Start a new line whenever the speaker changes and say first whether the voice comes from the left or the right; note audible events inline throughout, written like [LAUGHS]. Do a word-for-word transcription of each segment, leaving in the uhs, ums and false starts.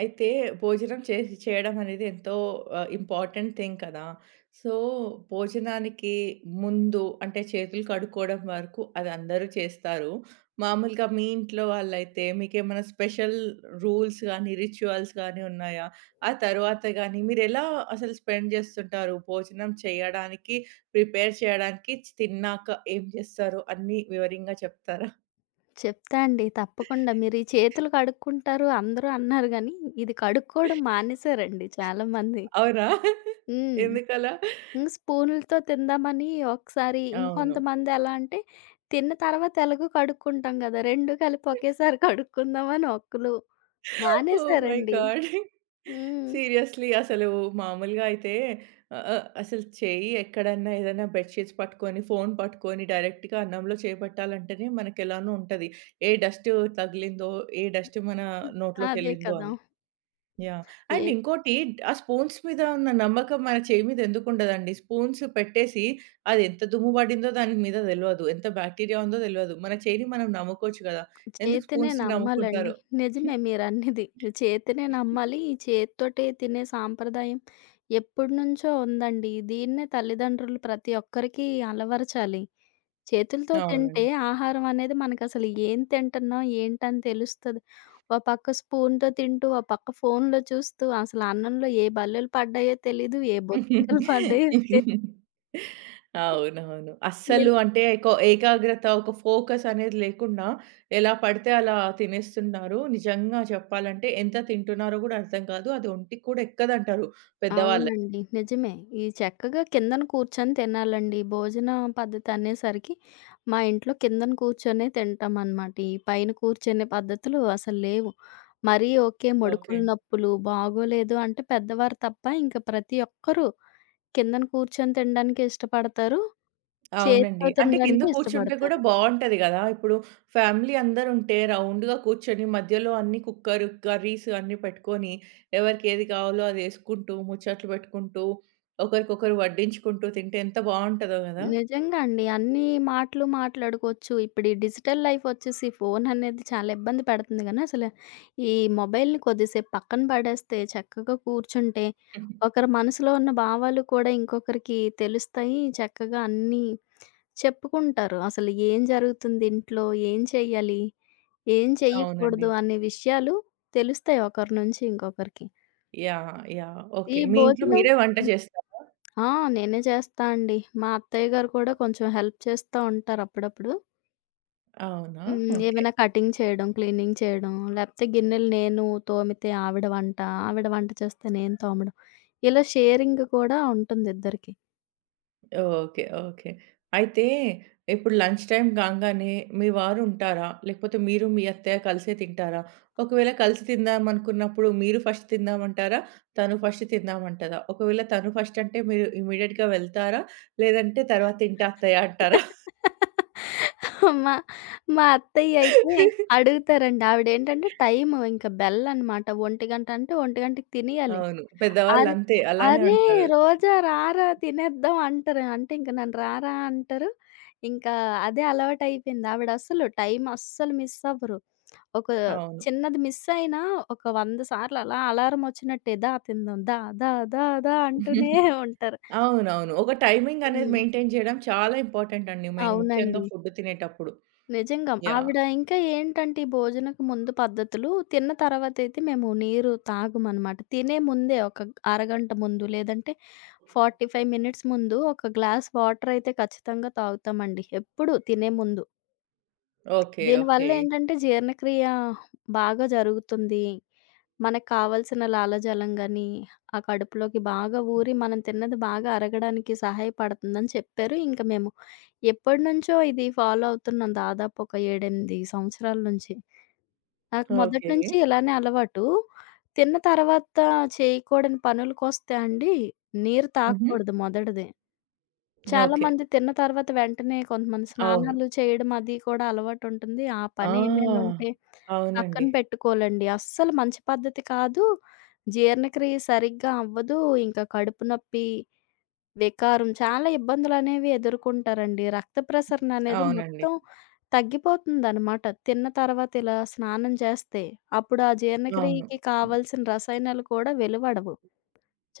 right: అయితే భోజనం చేసి చేయడం అనేది ఎంతో ఆహ్, ఇంపార్టెంట్ థింగ్ కదా! సో, భోజనానికి ముందు అంటే చేతులు కడుక్కోవడం వరకు అది అందరూ చేస్తారు. మామూలుగా మీ ఇంట్లో వాళ్ళైతే మీకేమైనా స్పెషల్ రూల్స్ గానీ, రిచువల్స్ గానీ ఉన్నాయా? ఆ తర్వాత గానీ మీరెలా అసలు స్పెండ్ చేస్తుంటారు? భోజనం చేయడానికి, ప్రిపేర్ చేయడానికి, తిన్నాక ఏం చేస్తారు? అన్నీ వివరంగా చెప్తారా?
left: చెప్తా అండి. తప్పకుండా. మీరు ఈ చేతులు కడుక్కుంటారు అందరూ అన్నారు గానీ, ఇది కడుక్కోవడం మానేశారండి చాలామంది.
right: అవునా?
left: హ్మ్.
right: ఎందుకలా?
left: హ్మ్. స్పూనులతో తిందామని ఒకసారి
right: అవును.
left: ఇంకొంతమంది ఎలా అంటే, తిన్న తర్వాత ఎలాగో కడుక్కుంటాం గదా! రెండూ కలిపి ఒకేసారి కడుక్కుందామని ఒకళ్ళు
right: ఓహ్ మై
left: మానేశారండి.
right: గాడ్!
left: హ్మ్.
right: సీరియస్‌లీ అసలు మామూలుగా అయితే ఆహ్, ఆహ్, అసలు చేయి ఎక్కడన్నా ఏదైనా బెడ్ షీట్స్ పట్టుకొని, ఫోను పట్టుకొని డైరెక్ట్‌గా అన్నంలో చేయిబెట్టాలంటేనే మనకెలానో ఉంటది. ఏ డస్ట్ తగిలిందో, ఏ డస్ట్ మన
left: అదే
right: నోట్లోకెళ్ళిందో
left: కదా!
right: అని. యాహ్! అండ్
left: ఏ
right: ఇంకోటి ఆ స్పూన్స్ మీద ఉన్న నమ్మకం మన చేయి మీద ఎందుకుండదండి? స్పూన్స్ పెట్టేసి అది ఎంత దుమ్ము పడిందో దాని మీద తెలవదు. ఎంత బాక్టీరియా ఉందో తెలవదు. మన చేయిని మనం నమ్ముకోవచ్చు కదా! ఎందుకు
left: చేతినే
right: స్పూన్స్‌ని
left: నమ్మాలండి.
right: నమ్ముకుంటారో.
left: నిజమే
right: [LAUGHS]
left: మీరన్నది. చేతినే నమ్మాలి. ఈ చేత్తోటే తినే సాంప్రదాయం ఎప్పటినుంచో ఉందండి. దీన్నే తల్లిదండ్రులు ప్రతి ఒక్కరికి అలవరచాలి. చేతులతో తింటే
right: అవునండి.
left: ఆహారం అనేది మనకసలు ఏం తింటున్నాం, ఏంటని తెలుస్తది. ఓ పక్క స్పూన్‌తో తింటూ, ఓ పక్క ఫోన్‌లో చూస్తూ అసలు అన్నంలో ఏ బల్లులు పడ్డాయో తెలీదు. ఏ బొద్దింకలు పడ్డాయో తె
right: అవునవును.
left: ఎల్
right: అస్సలు అంటే ఎకో ఏకాగ్రత, ఒక ఫోకస్ అనేది లేకుండా ఎలా పడితే అలా తినేస్తున్నారు. నిజంగా చెప్పాలంటే ఎంత తింటున్నారో గూడా అర్థం కాదు. అది ఒంటికి కూడా ఎక్కదంటారు పెద్దవాళ్ళే.
left: అవునండి. నిజమే. ఈ చక్కగా కిందన కూర్చొని తినాలండి. భోజన పద్ధతి అనేసరికి మా ఇంట్లో కిందన కూర్చొనే తింటామనమాట. ఈ పైన కూర్చునే పద్ధతులు అసలు లేవు. మరీ ఓకే.
right: ఓకే.
left: ముడుకులు నొప్పులు, బాగోలేదు అంటే పెద్దవారు తప్ప ఇంక ప్రతి ఒక్కరూ కిందన కూర్చొని తినడానికే ఇష్టపడతారు. చేత్తో
right: అవునండి. అంటే కింద
left: తినడానికి
right: కూర్చుంటే కూడా
left: ఇష్టపడతారు.
right: బావుంటది గదా! ఇప్పుడు ఫ్యామిలీ అందరుంటే రౌండ్‌గా కూర్చొని మధ్యలో అన్ని కుక్కర్, కర్రీస్ అన్నీ పెట్టుకొని ఎవరికి ఏది కావాలో అదేసుకుంటూ, ముచ్చట్లు పెట్టుకుంటూ, ఒకరికొకరు వడ్డించుకుంటూ తింటే ఎంత బావుంటదో గదా!
left: నిజంగా అండి. అన్నీ మాటలు మాట్లాడుకోవచ్చు. ఇప్పుడు ఈ డిజిటల్ లైఫ్ వచ్చేసి ఫోన్ అనేది చాలా ఇబ్బంది పెడుతుంది గానీ, అసలు ఈ మొబైల్‌ని కొద్దిసేపు పక్కన పడేస్తే, చక్కగా కూర్చుంటే,
right: హుహు.
left: ఒకరి మనసులో ఉన్న భావాలు కూడా ఇంకొకరికి తెలుస్తాయి. చక్కగా అన్నీ చెప్పుకుంటారు. అసలు ఏం జరుగుతుంది ఇంట్లో, ఏం చేయాలి, ఏం
right: అవునండి.
left: చేయకూడదు అనే విషయాలు తెలుస్తాయి ఒకరి నుంచి ఇంకొకరికి.
right: యాహ్! యాహ్!
left: ఈ
right: ఓకే. మీ ఇంట్లో
left: భోజనం
right: మీరే వంట
left: హ్మ్.
right: చేస్తారా?
left: ఆ! నేనే చేస్తా అండి. మా అత్తయ్య గారు కూడా కొంచెం హెల్ప్ చేస్తా ఉంటారు అప్పుడప్పుడు.
right: అవునా?
left: హ్మ్.
right: ఓకే.
left: ఏమైనా కటింగ్ చేయడం, క్లీనింగ్ చేయడం, లేపోతే గిన్నెలు నేను తోమితే ఆవిడ వంట, ఆవిడ వంట చేస్తే నేను తోమడం. ఇలా షేరింగ్ కూడా ఉంటుంది ఇద్దరికి.
right: ఓకే. ఓకే. అయితే ఇప్పుడు లంచ్ టైమ్ కాంగానే మీ వారు ఉంటారా? లేకపోతే మీరు, మీ అత్తయ్య కలిసే తింటారా? ఒకవేళ కలిసి తిందామనుకున్నప్పుడు మీరు ఫస్ట్ తిందామంటారా? తను ఫస్ట్ తిందామంటదా? ఒకవేళ తను ఫస్ట్ అంటే మీరు ఇమ్మీడియేట్‌గా వెళ్తారా? లేదంటే తర్వాత తింటా అత్తయ్య అంటారా?
left: మా మా అత్తయ్య అయితే
right: [LAUGHS]
left: అడుగుతారండి. ఆవిడేంటంటే టైము ఇంక బెల్ అనమాట. ఒంటి గంట అంటే 1:00కి తినేయాలి.
right: అవును.
left: అరె!
right: పెద్దవాళ్ళంతే అలానే
left: అరే!
right: అంటారు.
left: రోజా రారా తినేద్దాం అంటారు. అంటే ఇంక నన్ను రారా అంటారు. ఇంకా అదే అలవాటయిపోయింది. ఆవిడసలు టైం అస్సలు మిస్ అవ్వరు. ఒక
right: అవును.
left: చిన్నది మిస్ అయినా ఒక వంద సార్లు అలా అలారం వచ్చినట్టే దా తిందాం దా, దా, దా, దా అంటూనే ఉంటారు.
right: అవునవును. ఒక టైమింగ్ అనేది
left: హ్మ్.
right: మెయింటైన్ చేయడం చాలా ఇంపార్టెంట్ అండి. మేము ముఖ్యంగా
left: అవునండి.
right: ఫుడ్ తినేటప్పుడు.
left: నిజంగా.
right: యాహ్!
left: ఆవిడ ఇంకా ఏంటంటే, ఈ భోజనకు ముందు పద్ధతులు తిన్న తర్వాతయితే మేము నీరు తాగమనమాట. తినే ముందే ఒక అరగంట ముందు లేదంటే నలభై ఐదు మినిట్స్ ముందు ఒక గ్లాస్ వాటరయితే ఖచ్చితంగా తాగుతామండి. ఎప్పుడు తినే ముందు.
right: ఓకే.
left: దీనివల్ల
right: ఓకే.
left: ఏంటంటే జీర్ణక్రియ బాగా జరుగుతుంది. మనకు కావాల్సిన లాలజలం గాని, ఆ కడుపులోకి బాగా ఊరి మనం తిన్నది బాగా అరగడానికి సహాయపడుతుందని చెప్పారు. ఇంక మేము ఎప్పటినుంచో ఇది ఫాలో అవుతున్నాం దాదాపు ఒక ఏడు, ఎనిమిది సంవత్సరాల నుంచి. నాకు మొదటి
right: ఓకే.
left: నుంచి ఇలానే అలవాటు. తిన్న తర్వాత చేయకూడని పనులకొస్తే అండి, నీరు
right: హుహు.
left: తాగకూడదు మొదటిది. చాలా
right: ఓకే.
left: మంది తిన్న తర్వాత వెంటనే కొంతమంది
right: అవును.
left: స్నానాలు చేయడం అది కూడా అలవాటుంటుంది. ఆ పని ఏమైనా
right: ఆ!
left: ఉంటే పక్కన
right: అవునండి.
left: పెట్టుకోలండి. అస్సలు మంచి పద్ధతి కాదు. జీర్ణక్రియ సరిగ్గా అవ్వదు. ఇంకా కడుపు నొప్పి, వికారం చాలా ఇబ్బందులనేవి ఎదుర్కొంటారండి. రక్త ప్రసరణ అనేది
right: అవునండి.
left: మొత్తం తగ్గిపోతుందనమాట. తిన్న తర్వాత ఇలా స్నానం చేస్తే. అప్పుడు ఆ
right: అవును.
left: జీర్ణక్రియకి కావాల్సిన రసాయనాలు కూడా వెలువడవు.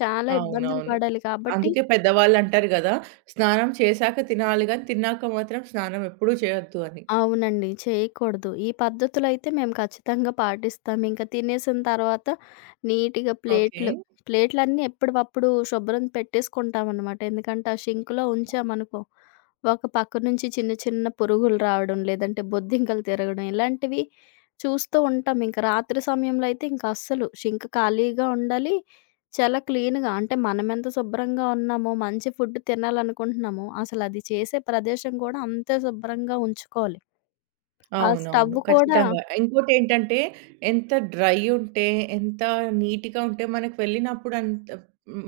left: చాలా ఇబ్బందులు
right: అవునవును.
left: పడాలి కాబట్టి
right: అందుకే పెద్దవాళ్ళంటారు గదా! స్నానం చేశాక తినాలి గాని, తిన్నాక మాత్రం స్నానం ఎప్పుడూ చేయొద్దు అని.
left: అవునండి. చేయకూడదు. ఈ పద్ధతులైతే మేము ఖచ్చితంగా పాటిస్తాం. ఇంక తినేసిన తర్వాత నీట్‌గా
right: ఓకే.
left: ప్లేట్లు ప్లేట్లన్నీ ఎప్పటివప్పుడు శుభ్రం పెట్టేసుకుంటామనమాట. ఎందుకంటే ఆ షింక్‌లో ఉంచామనుకో, ఒక పక్క నుంచి చిన్న చిన్న పురుగులు రావడం, లేదంటే బొద్దింకలు తిరగడం ఇలాంటివి చూస్తూ ఉంటాం. ఇంక రాత్రి సమయంలో అయితే ఇంక అస్సలు షింక్ ఖాళీగా ఉండాలి. చాలా క్లీన్‌గా అంటే మనమెంత శుభ్రంగా ఉన్నామో, మంచి ఫుడ్ తినాలనుకుంటున్నామో, అసలది చేసే ప్రదేశం కూడా అంతే శుభ్రంగా ఉంచుకోవాలి. ఆ స్టవ్
right: అవునవును.
left: కూడా
right: ఖచ్చితంగా. ఇంకోటేంటంటే ఎంత డ్రై ఉంటే, ఎంత నీట్‌గా ఉంటే మనకు వెళ్ళినప్పుడు అంత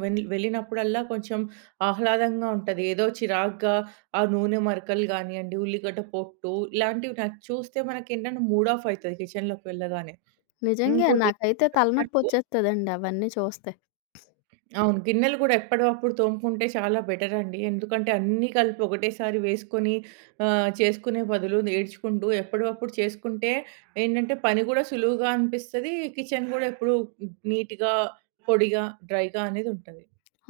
right: వెళ్ వెళ్ళినప్పుడల్లా కొంచెం ఆహ్లాదంగా ఉంటది. ఏదో చిరాగ్గా ఆ నూనె మరకలు గానియండి, ఉల్లిగడ్డ పొట్టు ఇలాంటివి నాకు చూస్తే మనకేంటంటే మూడ్ ఆఫ్ అయితది కిచెన్‌లోకి వెళ్ళగానే.
left: నిజంగే
right: ఇంకోటి
left: నాకైతే తలనొప్పొచ్చేస్తదండి అవన్నీ చూస్తే.
right: అవును. గిన్నెలు గూడా ఎప్పటివప్పుడు తోముకుంటే చాలా బెటరండి. ఎందుకంటే అన్నీ కలిపి ఒకటేసారి వేసుకొని ఆహ్, చేసుకునే బదులు ఈడ్చుకుంటూ ఎప్పటివప్పుడు చేసుకుంటే ఏంటంటే పని గూడా సులువుగా అనిపిస్తది. కిచెన్ గూడా ఎప్పుడు నీట్‌గా, పొడిగా, డ్రైగా అనేది ఉంటది.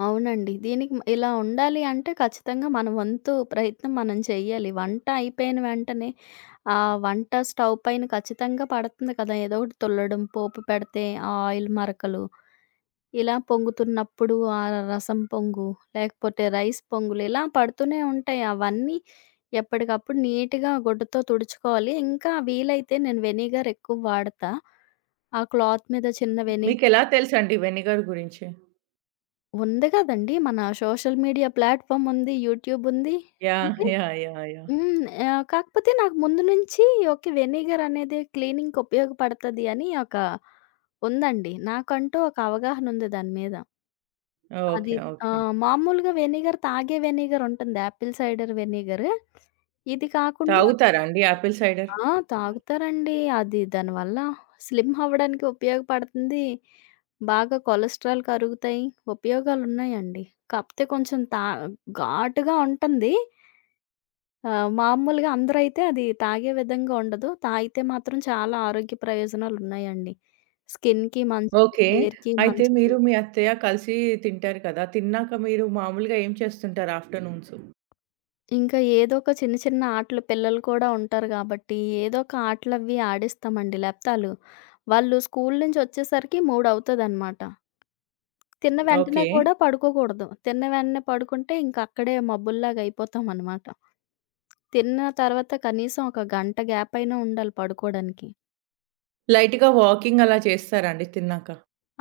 left: అవునండి. దీనికి మ ఇలా ఉండాలి అంటే ఖచ్చితంగా మన వంతు ప్రయత్నం మనం చెయ్యాలి. వంట అయిపోయిన వెంటనే ఆ వంట స్టవ్ పైన ఖచ్చితంగా పడుతుంది కదా! ఏదో ఒకటి తుల్లడం, పోపు పెడితే ఆ ఆయిల్ మరకలు. ఇలా పొంగుతున్నప్పుడు ఆ రసం పొంగు, లేకపోతే రైస్ పొంగులు ఇలా పడుతూనే ఉంటాయి. అవన్నీ ఎప్పటికప్పుడు నీట్‌గా గుడ్డతో తుడుచుకోవాలి. ఇంకా వీలైతే నేను వెనిగర్ ఎక్కువ వాడతా. ఆ క్లాత్ మీద చిన్న వెని
right: మీకెలా తెలుసండి వెనిగర్ గురించి?
left: ఉంది కదండీ! మన సోషల్ మీడియా ప్లాట్‌ఫార్మ్ ఉంది. యూట్యూబ్ ఉంది.
right: యాహ్!
left: అంటే
right: yeah! Yeah! Yeah!
left: Hmm. Ah, కాకపోతే నాకు ముందు నుంచి ఓకే. వెనిగర్ అనేది క్లీనింగ్‌కి ఉపయోగపడతది అని ఒక ఉందండి. నాకంటూ ఒక అవగాహన ఉంది దాని మీద. అది
right: ఓకే. ఓకే.
left: ఆహ్, మామూలుగా వెనిగర్ తాగే వెనిగర్ ఉంటుంది. Apple cider vinegar. ఇది కాకుండా
right: తాగుతారా అండి యాపిల్ సైడర్?
left: ఆ! తాగుతారండి. అది దానివల్ల స్లిమ్ అవ్వడానికి ఉపయోగపడుతుంది. బాగా కొలెస్ట్రాల్ కరుగుతాయి. ఉపయోగాలున్నాయండి. కాపోతే కొంచెం తా ఘాటుగా ఉంటుంది. ఆహ్, మామూలుగా అందరూ అయితే అది తాగే విధంగా ఉండదు. తాగితే మాత్రం చాలా ఆరోగ్య ప్రయోజనాలున్నాయండి. స్కిన్‌కి మంచిది,
right: ఓకే.
left: హెయిర్‌కి
right: అయితే
left: మంచిది.
right: మీరు మీ అత్తయ్య కలిసి తింటారు కదా! తిన్నాక మీరు మామూలుగా ఏం చేస్తుంటారు ఆఫ్టర్‌నూన్స్?
left: ఇంకా ఏదో ఒక చిన్న చిన్న ఆటలు పిల్లలు కూడా ఉంటారు గాబట్టి, ఏదో ఒక ఆటలవి ఆడిస్తామండి. లేపోతే ఆళ్ళు వాళ్ళు స్కూలు నుంచొచ్చేసరికి మూడు అవుతదనమాట. తిన్న వెంటనే
right: ఓకే.
left: కూడా పడుకోకూడదు. తిన్న వెంటనే పడుకుంటే ఇంక అక్కడే మబ్బుల్లాగా అయిపోతామనమాట. తిన్న తర్వాత కనీసం ఒక గంట గ్యాప్ అయినా ఉండాలి పడుకోడానికి.
right: లైట్‌గా వాకింగ్ అలా చేస్తారా అండి తిన్నాక?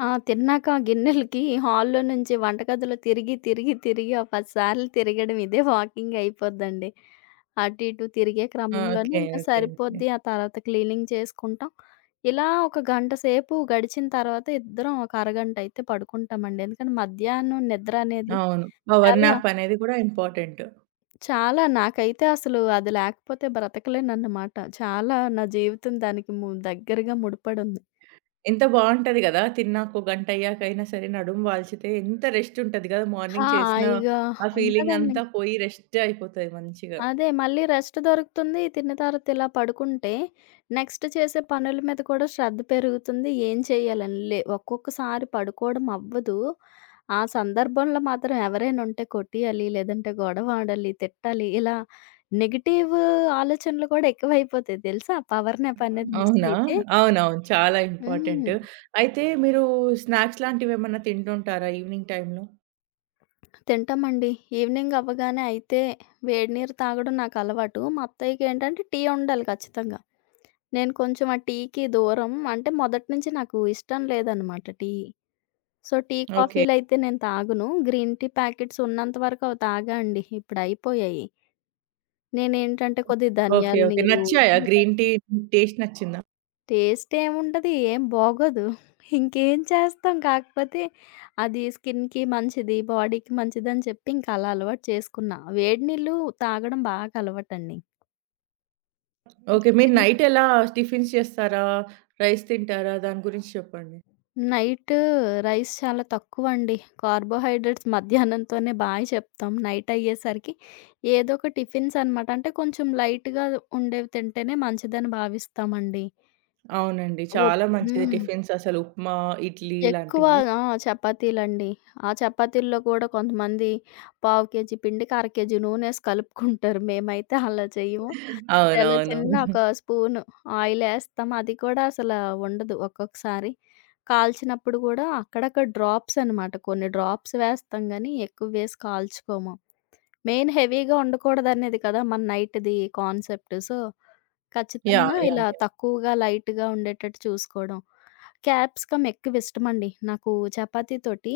left: ఆ! తిన్నాక ఆ గిన్నెలకి హాల్‌లో నుంచి వంటగదిలో తిరిగి, తిరిగి, తిరిగి ఓ పది సార్లు తిరగడం ఇదే వాకింగ్ అయిపోద్దండి. అటు ఇటు తిరిగే
right: ఆ!
left: క్రమంలోనే
right: ఓకే.
left: ఇంకా
right: ఓకే. ఓకే.
left: సరిపోద్ది. ఆ తర్వాత క్లీనింగ్ చేసుకుంటాం. ఇలా ఒక గంట సేపు గడిచిన తర్వాత ఇద్దరం ఒక అరగంట అయితే పడుకుంటామండి. ఎందుకంటే మధ్యాహ్నం నిద్ర అనేది
right: అవును. పవర్
left: చాలా,
right: న్యాప్ అనేది కూడా ఇంపార్టెంట్.
left: చాలా నాకైతే అసలు అది లేకపోతే బ్రతకలేనన్నమాట. చాలా నా జీవితం దానికి ము దగ్గరగా ముడిపడుంది.
right: ఎంత బావుంటది గదా! తిన్నాక ఓ గంట అయ్యాకైనా సరే నడుము వాల్చితే ఎంత రెస్ట్ ఉంటది గదా!
left: ఆ!
right: మార్నింగ్ చేసిన
left: హాయిగా
right: ఆ ఫీలింగ్
left: ఉంటదండి.
right: అంతా పోయి రెస్ట్ అయిపోతది మంచిగా.
left: అదే. మళ్ళీ రెస్ట్ దొరుకుతుంది. తిన్న తర్వాత ఇలా పడుకుంటే, నెక్స్ట్ చేసే పనుల మీద కూడా శ్రద్ధ పెరుగుతుంది. ఏం చేయాలని లే ఒక్కొక్కసారి పడుకోవడం అవ్వదు. ఆ సందర్భంలో మాత్రం ఎవరైనా ఉంటే కొట్టేయాలి, లేదంటే గొడవ ఆడాలి, తిట్టాలి. ఇలా నెగెటివ్ ఆలోచనలు కూడా ఎక్కువైపోతాయి తెలుసా? పవర్ నాప్ అనేది మిస్
right: అవునా?
left: అయితే
right: అవునవును. చాలా ఇంపార్టెంట్.
left: హ్మ్.
right: అయితే మీరు స్నాక్స్ లాంటివేమన్నా తింటుంటారా ఈవినింగ్ టైమ్‌లో?
left: తింటామండి. ఈవినింగ్ అవ్వగానే అయితే వేడి నీరు తాగడం నాకు అలవాటు. మా అత్తయ్యకేంటంటే టీ ఉండాలి ఖచ్చితంగా. నేను కొంచెం ఆ టీకి దూరం. అంటే మొదటి నుంచి నాకు ఇష్టం లేదనమాట టీ. So, tea,
right: okay.
left: కాఫీలయితే నేను తాగను. గ్రీన్ టీ ప్యాకెట్స్ ఉన్నంత వరకు అవి తాగా అండి. ఇప్పుడయిపోయాయి. నేనేంటంటే కొద్దిగా
right: ఓకే.
left: ధనియాల
right: ఓకే.
left: నీరు,
right: నచ్చాయా?
left: జీలకర్ర
right: గ్రీన్ టీ టేస్ట్ నచ్చిందా?
left: టేస్ట్ ఏముంటది? ఏం బాగోదు. ఇంకేం చేస్తాం? కాకపోతే అది స్కిన్‌కి మంచిది, బాడీకి మంచిదని చెప్పి ఇంక అలా అలవాటు చేసుకున్నా. వేడి నీళ్ళు తాగడం బాగా అలవాటండి.
right: ఓకే. మీరు నైట్ ఎలా టిఫిన్స్ చేస్తారా? రైస్ తింటారా? దాని గురించి చెప్పండి.
left: నైట్ రైస్ చాలా తక్కువండి. కార్బోహైడ్రేట్స్ మధ్యాహ్నంతోనే బాయ్ చెప్తాం. నైట్ అయ్యేసరికి ఏదో ఒక టిఫిన్స్ అనమాట. అంటే కొంచెం లైట్‌గా ఉండేవి తింటేనే మంచిదని భావిస్తామండి.
right: అవునండి.
left: ఒప్
right: చాలా మంచిది
left: హ్మ్.
right: టిఫిన్స్ అసలు ఉప్మా, ఇడ్లీ
left: ఎక్కువ
right: ఇలాంటివి.
left: ఆ! చపాతీలండి. ఆ చపాతీల్లో కూడా కొంతమంది పావు కేజీ పిండికి అర కేజీ నూనేసి కలుపుకుంటారు. మేమైతే అలా చెయ్యము. చాలా చిన్న
right: అవునవునవును.
left: ఒక స్పూను ఆయిలేస్తాం. అది కూడా అసల ఉండదు ఒక్కొక్కసారి. కాల్చినప్పుడు గూడా అక్కడక్కడ డ్రాప్స్ అనమాట. కొన్ని డ్రాప్స్ వేస్తాం గానీ, ఎక్కువ వేసి కాల్చుకోము. మెయిన్ హెవీగా ఉండకూడదనేది కదా! మన నైట్‌ది కాన్సెప్ట్. సో, ఖచ్చితంగా
right: యాహ్! యాహ్!
left: ఇలా
right: యాహ్! [LAUGHS]
left: తక్కువగా, లైట్‌గా ఉండేటట్టు చూసుకోవడం. క్యాప్సికమ్ ఎక్కువ ఇష్టమండి. నాకు చపాతీతోటి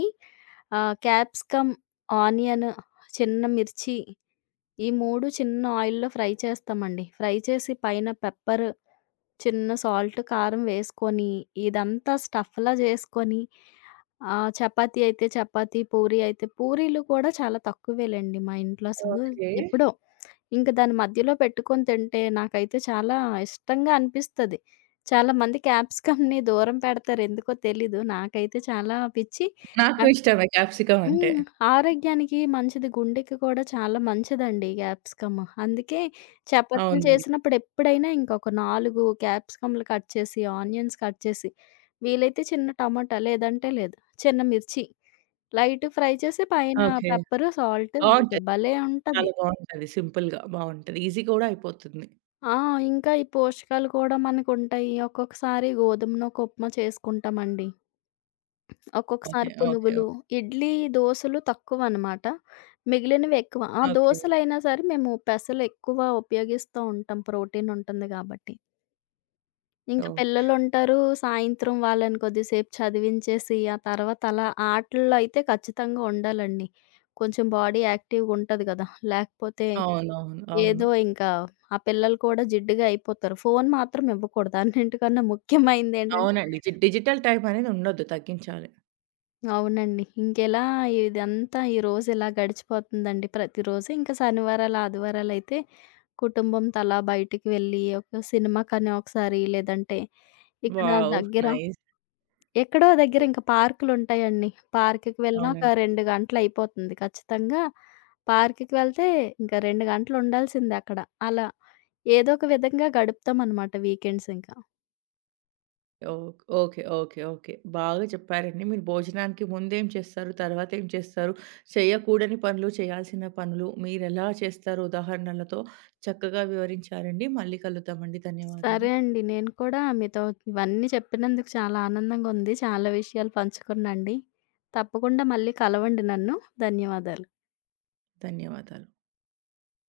left: ఆహ్, క్యాప్సికమ్, ఆనియన్, చిన్న మిర్చి ఈ మూడు చిన్న ఆయిల్‌లో ఫ్రై చేస్తామండి. ఫ్రై చేసి పైన పెప్పర్, చిన్న సాల్ట్, కారం వేసుకొని, ఇదంతా స్టఫ్‌లా చేసుకొని ఆహ్, చపాతీ అయితే చపాతీ, పూరి అయితే పూరీలు కూడా చాలా తక్కువేలెండి మా ఇంట్లో అసలు.
right: ఓకే.
left: ఎప్పుడో. ఇంక దాని మధ్యలో పెట్టుకొని తింటే నాకైతే చాలా ఇష్టంగా అనిపిస్తది. చాలామంది క్యాప్సికమ్‌ని దూరం పెడతారు ఎందుకో తెలీదు. నాకైతే చాలా పిచ్చి.
right: నాకు ఇష్టమే క్యాప్సికమ్ అంటే.
left: హ్మ్. ఆరోగ్యానికి మంచిది. గుండెకి కూడా చాలా మంచిదండి ఈ క్యాప్సికమ్. అందుకే చపాతీలు
right: అవునండి.
left: చేసినప్పుడు ఎప్పుడైనా ఇంకొక నాలుగు క్యాప్సికమ్‌లు కట్ చేసి, ఆనియన్స్ కట్ చేసి, వీలైతే చిన్న టమాటా లేదంటే లేదు. చిన్న మిర్చి లైట్ ఫ్రై చేసి పైన
right: ఓకే.
left: పెప్పరు, సాల్ట్ అంతే
right: బావుంటది.
left: భలే ఉంటది.
right: చాలా బావుంటది. సింపుల్‌గా బావుంటది. ఈజీ కూడా అయిపోతుంది.
left: ఆ! ఇంకా ఈ పోషకాలు కూడా మనకుంటాయి. ఒక్కొక్కసారి గోధుమ నూక ఉప్మా చేసుకుంటామండి.
right: ఓకే.
left: ఒక్కొక్కసారి
right: ఓకే.
left: పునుగులు,
right: ఓకే.
left: ఇడ్లీ, దోసలు తక్కువనమాట. మిగిలినవి ఎక్కువ. ఆ
right: ఓకే.
left: దోసలైనా సరే మేము పెసలు ఎక్కువ ఉపయోగిస్తూ ఉంటాం ప్రోటీన్ ఉంటుంది గాబట్టి. ఇంక
right: ఓకే.
left: పిల్లలుంటారు, సాయంత్రం వాళ్ళని కొద్దిసేపు చదివించేసి, ఆ తర్వాత అలా ఆటల్లో అయితే ఖచ్చితంగా ఉండాలండి. కొంచెం బాడీ యాక్టివ్‌గుంటది గదా! లేకపోతే
right: అవునవును. అవును.
left: ఏదో ఇంకా ఆ పిల్లలు కూడా జిడ్డుగా అయిపోతారు. ఫోను మాత్రం ఇవ్వకూడదు. అన్నింటికన్నా ముఖ్యమైనదేంటంటే
right: అవునండి. జిట్ డిజిటల్ టైం అనేది ఉండొద్దు. తగ్గించాలి.
left: అవునండి. ఇంకెలా ఇదంతా ఈ రోజు ఇలా గడిచిపోతుందండి ప్రతిరోజు. ఇంకా శనివారాలు, ఆదివారాలైతే కుటుంబం తలా బయటికి వెళ్ళి ఒక సినిమాకని ఒకసారి లేదంటే ఇక్కడ
right: వావ్!
left: దగ్గర
right: నైస్.
left: ఎక్కడో దగ్గర ఇంకా పార్కులుంటాయండి. పార్క్‌కి వెళ్ళినా ఒక
right: అవునండి.
left: రెండు గంటలయిపోతుంది ఖచ్చితంగా. పార్క్‌కి వెళ్తే ఇంకా రెండు గంటలుండాల్సిందే అక్కడ. అలా ఏదో ఒక విధంగా గడుపుతామనమాట వీకెండ్స్ ఇంక.
right: ఓక్ ఓకే. ఓకే. ఓకే. బాగా చెప్పారండి. మీరు భోజనానికి ముందేం చేస్తారు? తర్వాతేం చేస్తారు? చేయకూడని పనులు, చేయాల్సిన పనులు మీరెలా చేస్తారో ఉదాహరణలతో చక్కగా వివరించారండి. మళ్ళీ కలుద్దామండి.
left: సరే
right: ధన్యవాదాలు.
left: అండి. నేను కూడా మీతో ఇవన్నీ చెప్పినందుకు చాలా ఆనందంగా ఉంది. చాలా విషయాలు పంచుకున్నా అండి. తప్పకుండా మళ్ళీ కలవండి నన్ను. ధన్యవాదాలు.
right: ధన్యవాదాలు.